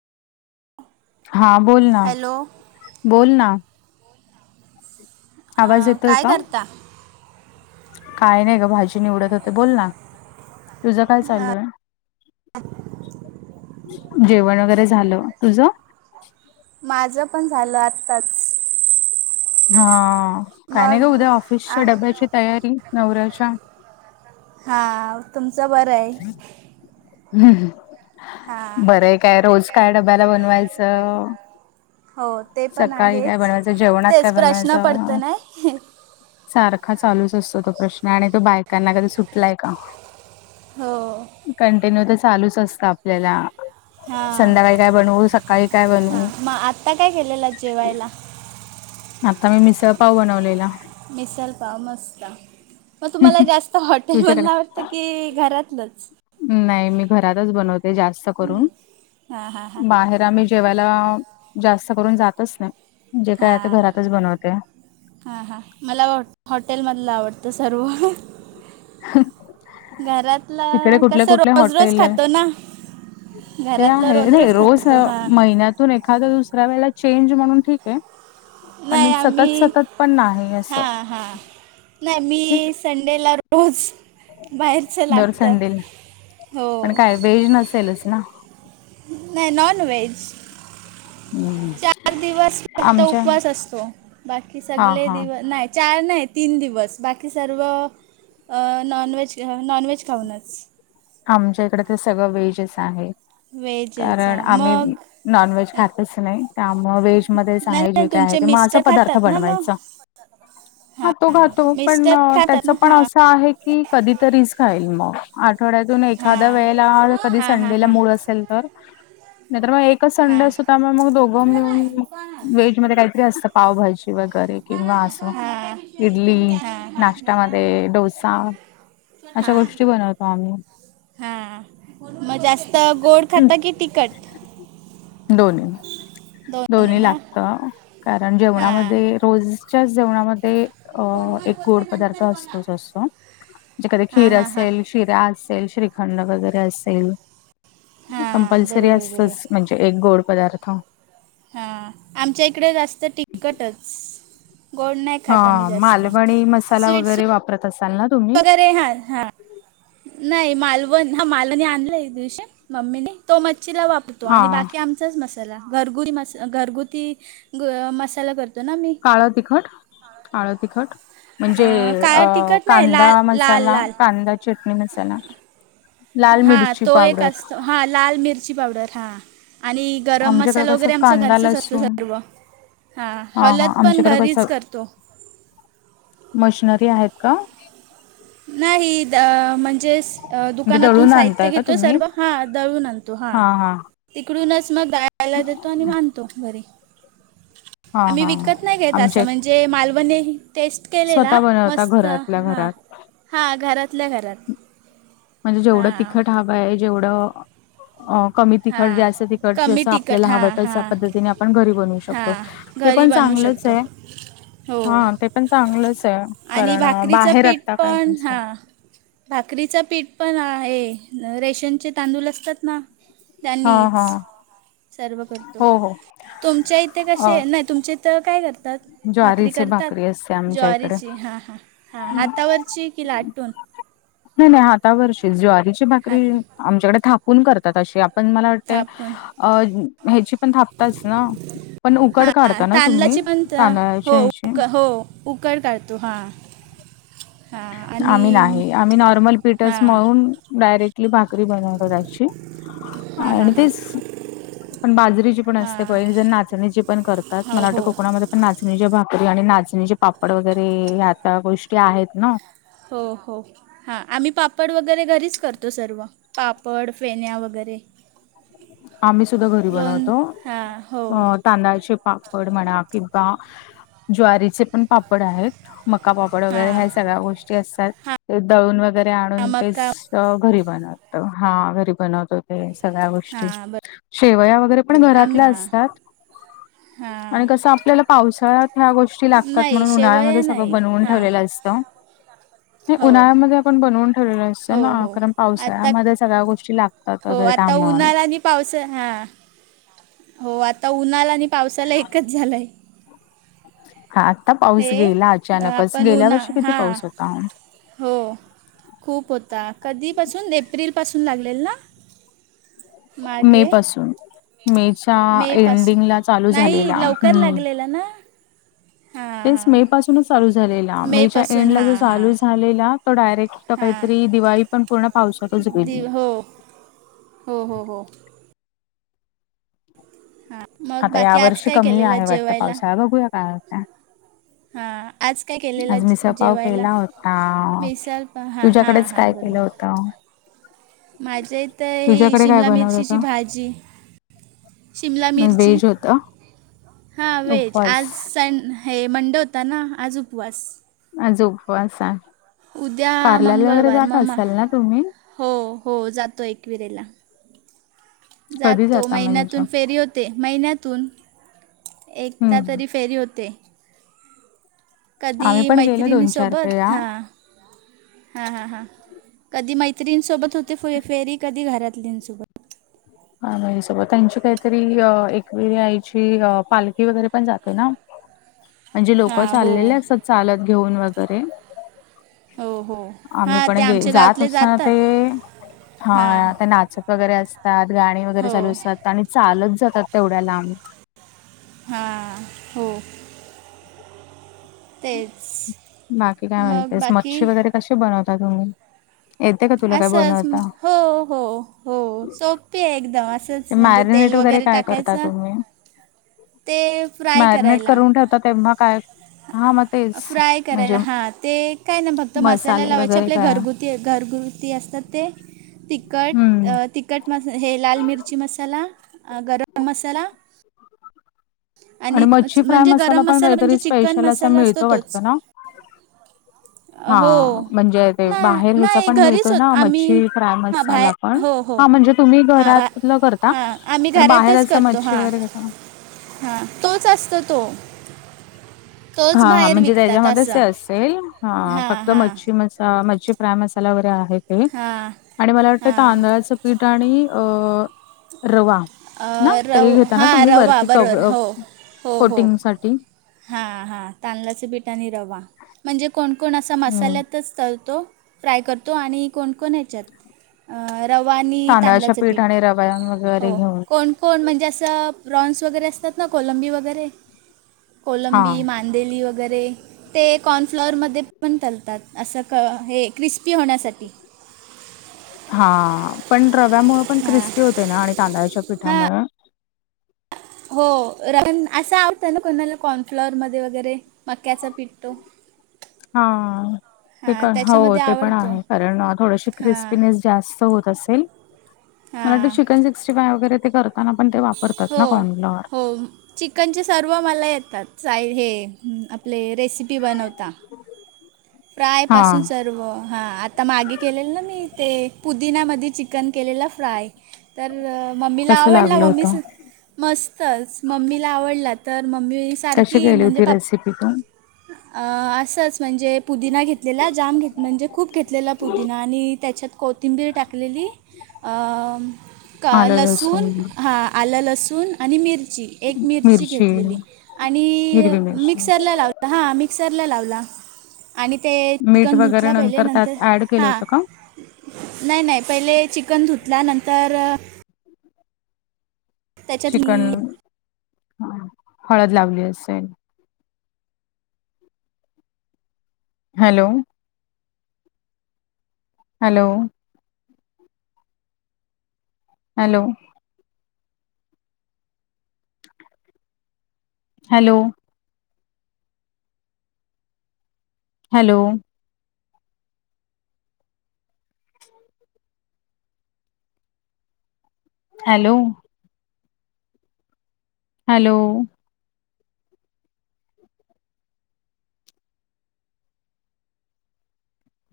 हा बोल ना हॅलो बोल ना आवाज अं, येतोय काय का करता काय नाही ग भाजी निवडत होते बोल ना तुझ काय चालू आहे जेवण वगैरे झालं तुझं माझं पण झालं आत्ताच हा काय नाही का मग उद्या आ ऑफिसच्या डब्याची तयारी नवऱ्याच्या हा तुमचं बरं आहे हम्म हम् हा बरं काय रोज काड झाला बनवायचं? बनवायचं हो ते पण सकाळी काय आहेच बनवायचं? जेवणात काय तेच प्रश्न पडत बनवायचं? नाही सारखा चालूच असतो तो प्रश्न आणि तो बायकांना कधी सुटलाय का हो कंटिन्यू तर चालूच असत आपल्याला हां संध्याकाळी काय बनवू सकाळी काय बनू हां मग आत्ता काय केलेलं जेवायला आता मी मिसळपाव बनवलेला मिसल फ मस्त मग तुम्हाला जास्त हॉटेल तुझ्याकडे म्हणला आवडत की घरातलंच नाही मी घरातच बनवते जास्त करून हां हां हां बाहेर आम्ही जेवायला जास्त करून जातच नाही जे काय ते हां घरातच बनवते हां हां मला हॉटेलमधलं आवडतं सर्व हो घरातलं कसं कुठले रोज रोज हॉटेल आहे खातो ना ते घरातलं आहे र रोज खातो हां महिन्यातून एखाद दुसऱ्या वेला चेंज म्हणून ठीक. आहे ह. नाही पण आम्ही सतत सतत पण नाही असं हा हा नाही मी ठीक संडेला रोज बाहेरचं लागतं हो. बेज नसेलच ना. नाही नॉन वहेज. हम्म. चार दिवस फक्त आमच्या उपवास असतो बाकी हा सगळे हा दिव नाही. चार नाही तीन दिवस बाकी सर्व नॉनव्हेज नॉनव्हेज खाऊनच. आमच्या इकडे तर सगळं वेजेस आहे कारण व्हेजचा आम्ही मग नॉनव्हेज खातच नाही. त्यामुळ वेहेजमध्येध्येच नाही आहे नाही जे काय आहे तुमचे ते मग असा पदार्थ बनवायचा. ह. हा तो घातो पण त्याच पण असं आहे की कधीतरीच खाईल मग आठवड्या हा एखा्या वेळे कधी हा सं हा हा हा मड असेल तर मग हा संडेसद्ध म मग दोघं मिळून वेज मध्ये काहीतरी असतं पावभाजी वगैरे किंवा असं हा इडली नाश्त्यामध्ये डोसा. हा अशा हा गोष्टी बनवतात. हा मग जास्त गोड खातं की तिकट. दोन्ही दोन्ही लागत कारण हा जेवणामध्ये रोजच्याच जेवणामध्ये अ एक गोड पदार्थ असतो जसो जे क हा खीर हा हा असेल. शिरा असेल श्रीखंड वगैरे असेल हा कंपल्सरी बरोबर बरोबर असतच म्हणजे एक गोड पदारथो हा आमच्या इकडे जास्त तिकटच. ह मालवणी मसाला वगैरे वापरत असाल ना तुम्ही? अरे हा हा. नाही मालवण ह मालवणी आणलाय दिवशी मम्मीने तो मच्छीला वापरतो हा आणि बाकी आम मसाला घरगुती घरगुती मसाला करतो ना मी काळं तिखट काळळं तिखट म्हणजे अ काळा तिखट नाही कांदा लाल लाल मसाला लाल कांदा चटणी मसाला लाल मिरचीची पावडर हा लाल मिरची पावडर हा. आणि गरम आमच्याकडे मसाला कसं वगैरे आमच्या कांदा घरचच असते लसूण सर्व हा हा हलत पण आमच्याकडे कसं घरीच करतो. मशनरी आहेत का? नाही द म्हणजेच अ म्हणजे दुकानातून दळून साहित्य आणताय का घेतो तुम्ही सर्व हा दळून आणतो हा. तिकडूनच मग दायला देतो आणि मानतो घरी हा आम्ही हा विकत नाही घ त असं आमच्या म्हणजे मालवणी टेस्ट केलेला स्वतः बनवता मस्त घरातल्या हां घरात हां घरातल्या घरात म्हणजे जेवढं हां तिखट हवं आहे जेवढं. अ कमी तिखट हां जास्त तिखट कमी जसं तिखट आपल्याला हवं हां तशा हां पद्धतीने आपण घरी बनवू शकतो. हां ते घरी पण बनवू चांगलंच शकतो आहे. हो हा ते पण चांगलंच आहे आणि कारण भाकरीचं बाहेर आता काय भसात भाकरीचा पीठ पण आहे रेशनचे तांदूळ असतात ना. हा त्यांनीच हा सर्व करतो हो हो तुमच्या इथे अ कसे नाही तुमच्या? तर काय करतात. भाकरी ज्वारीची करतात भाकरी असते आमच्या इकडे ज्वारीची हा हा हा हातावरची की लाटून नाही नाही हातावरर ज्वारीची हात भाकरी आमच्याकडे थापून करतात अशी पण मला वाटतें. थापून अ ह्याची पण थापताच ना पण उकड हां काढता ना तुम्ही तांदळाची पण हो तांदळाच्या ह्याची? उ हो उकड काढतो हा आम्ही नाही आम्ही नॉर्मल पीटर्स हां म्हणून डायरेक्ट कली भाकरी बन कराची हां हां आणि हां तेच पण बाजरीची पण असते क हां जण नाचणीची पण करतात हो मला वाटतं हो कोकणामध्ये पण नाचणीच्या भाकरी आणि नाचणीचे पापड वगैरे आता गोष्टी आहेत ना हो हो हा आम्ही पापड वगैरे घरीच करतो सर्व पापड फेण्या वगैरे आम्ही सुद्धा घरी लोण बनवतो हां हो अ तांदळाचे पापड म्हणा किंवा ज्वारीचे पण पापड आहेत मकापापड हां वगैरे ह्या सगळ्या गोष्टी असतात ते दळून वगैरे हां आणून ते मका घरी बनवत हा घरी बनवत होते सगळ्या गोष्टी हां शेवया वर वगैरे पण बरोबर आम्ही घरातल्या हां असतात आणि हां कसं आपल्याला पावसाळ्यात ह्या गोष्टी लागतात नाही म्हणून उन्हाळ्यामध्ये शेवया सगळं नाही बनवून हां ठेवलेलं असत [unintelligible] हो उन्हाळ्यामध्ये आपण बनवून ठेवलेलं असत हो ना हो कारण आता पावसाळ्यामध्ये सगळ्या गोष्टी लागतात हो वगैरे आता त्यामुळे उन्हाळा आणि पावसा हा हो आता उन्हाला आणि पावसाला एकच झालंय हा आता पाऊस हे गेला अ, अचानकच आपण गेल्या उन्हा वर्षी किती हां पाऊस होता हो खूप होता कधीपासून एप्रिलपासून लागलेल ना मे मागे पासून मेच्या एंडिंगला चालू झालेल्या अगलेला ना हां तेच हां मे पासूनच चालू मे च्या मेपासून एंडला जो हां हां चालू झालेला तो डायरेक्ट हां काहीतरी दिवाळी पण पूर्ण पावसातच गे दिव नाही हो हो हो हो हा मग आता या बाकी आज वर्षी काय कमी केलेलं आहे वाटतं जेवायला पावसाळा बघूया काय हां आज काय केलेलं आज मी जे- सपााव जेवायला केला होता मिसळ पा हां हां तुझ्याकडेच काय केलं होतं माझे तर ही तुझ्याकडे काय शिमला बनवलं मिरचीची होतं? भाजी शिमला मिरची व्हेज होतं. हा वेज उपवास आज स हे मंडे होता ना आज उपवास अजोपा उद्या कार्लल वगैरे मंगळवार जात ममा असाल ना तुम्ही हो हो जातो एकविरेला कधी जातो जाता म्हणजे? महिन्यातून फेरी होत हो ते महिन्यातून एकदा हम्म. तरी फेरी होते कधी आम्ही पण गेलो मैत्रिणी दोन चार सोबत वेळा. हा हा हां हां कधी मैत्रींसोबत होते फ फेरी कधी घरातलींसोबत हा माे सोबत त्यांची काहीतरी एक वग आईची पालखी वगैरे पण जातोय ना ह म्हणजे लोकं चाललेले असतात चालत घेऊन वगैरे हो हो आम्ही हां पण ते गे आमच्या जात गावातले असताना जातात ते हां हा ते नाचत वगैरे असतात गाणी वगैरे चालू हो असतात आणि चालत जातात तेवढ्या लांब हा हो तेच बाकी काय मग म्हणतेस बाकी मच्छी वगैरे कशी बनवता तुम्ही येते का तुला काय असंच बनवता हो हो हो सोपे आहे एकदम असंच ते म्हणजे तेल मॅरिनेट वगैरे काय करता टाकायचं तुम्ही ते फ्राय मॅरिनेट करायला करून ठेवता तेव्हा काय हां मग तेच कराय म्हणजे हा ते काय नाही फक्त मसाल्या मसाले लावायचे वगैरे आपल्या काय घरगु ते घरगुरती असतात ते तिखट हम्म तिखट मसा हे लाल मिरची मसाला गरम मसाला आणि मच्छी फ्राय म्हणजे गरम पण मसाला काहीतरी म्हणजे चिकन स्पेशल असा मसाला असतो मिळतो तोच वाटतं ना हा हो म्हणजे ते नाही बाहेर ह्याचा नाही पण घरीच मिळतो होत ना आम्ही मच्छी फ्राय हा मसाला बाहेर. पण हो हो हा म्हणजे तुम्ही हा घरातलं करता हा आम्ही पण बाहेर घरातच असं करतो मच्छी हा. वगैरे घेता हा तोच असत तो हा तोच हा बाहेर म्हणजे विकतात त्याच्यामध्येच असं असेल हा हां फक्त हां मच्छी म मच्छी फ्राय मसाला वगैरे आहे ते हां आणि मला वाटतं तर हां आंदळाचं पीठ आणि अ रवा ना अं, ते रव घेता ना हां तुम्ही रवा वरती क बरोबर हो हो हो कोटिंगसाठी हां हां तांदळाचे पिठा आणि रवा म्हणजे कोणकोण असा हम्म मसाल्यातच तरतो फ्राय करतो आणि कोणकोण ह्याच्यात रवा आणि तांदळाच्या तांदळाचं पीठ आणि रव्या वगैरे हो घेऊन कोण? कोण म्हणजे असं प्रॉन्स वगैरे असतात ना कोलंबी वगैरे हा कोलंबी मांदेली वगैरे ते कॉर्नफ्लॉअरमध्ये पण तलतात. असं क हे क्रिस्पी होण्यासाठी हा पण रव्यामुळे पण हां क्रिस्पी हो. ना आणि कांदळा्याच्या हां पिठामुळे हो रन असं आवडतं ना कोणाला कॉर्नफ्लॉर मध्ये वगैरे मक्याचा पिठतो. हा ते हो त्याच्यामध्ये ते पण आवडतो आहे कारण थोडशी हां क्रिस्पीनेस त अस वा स हां फार ताना पण ते वापरतात ना हो कॉन फ्लॉवर हो चिकनचे सर्व मला येतात साय हे आपले रेसिपी बनवता. ह. प्रायपासून सर्व हा आता मागे केलेलं ना मी ते पुदिनमध्ये चिकन केलेलं फ्राय. तर मम्मीला तसं आवडला लागलं मम्मी होतं सु मस्तच मम्मीला आवडलात. तर मम्मी कशी सारखी केली म्हणजे होती पप रेसिपी तू अ असंच म्हणजे पुदीना घेतलेला जाम घेत म्हणजे खूप घेतलेला पुदिना आणि त्याच्यात कोथिंबीर टाकलेली. अ का लसूण हां आलं लसूण आणि मिरची. एक मिरची घेतलेली आणि हिरवी मिरची मिक्सरला लाव हां मिक्सरला लावला. आणि ते मीठ चिकन वगैरे धुतला पहिले नंतर त्यात ऍड केलं हां. होतं का नाही नाही पहिले चिकन धुतला नंतर त्याच्यात चिकन मी हा हळद लावली असेन. Hello. Hello. Hello. Hello. Hello. Hello. Hello.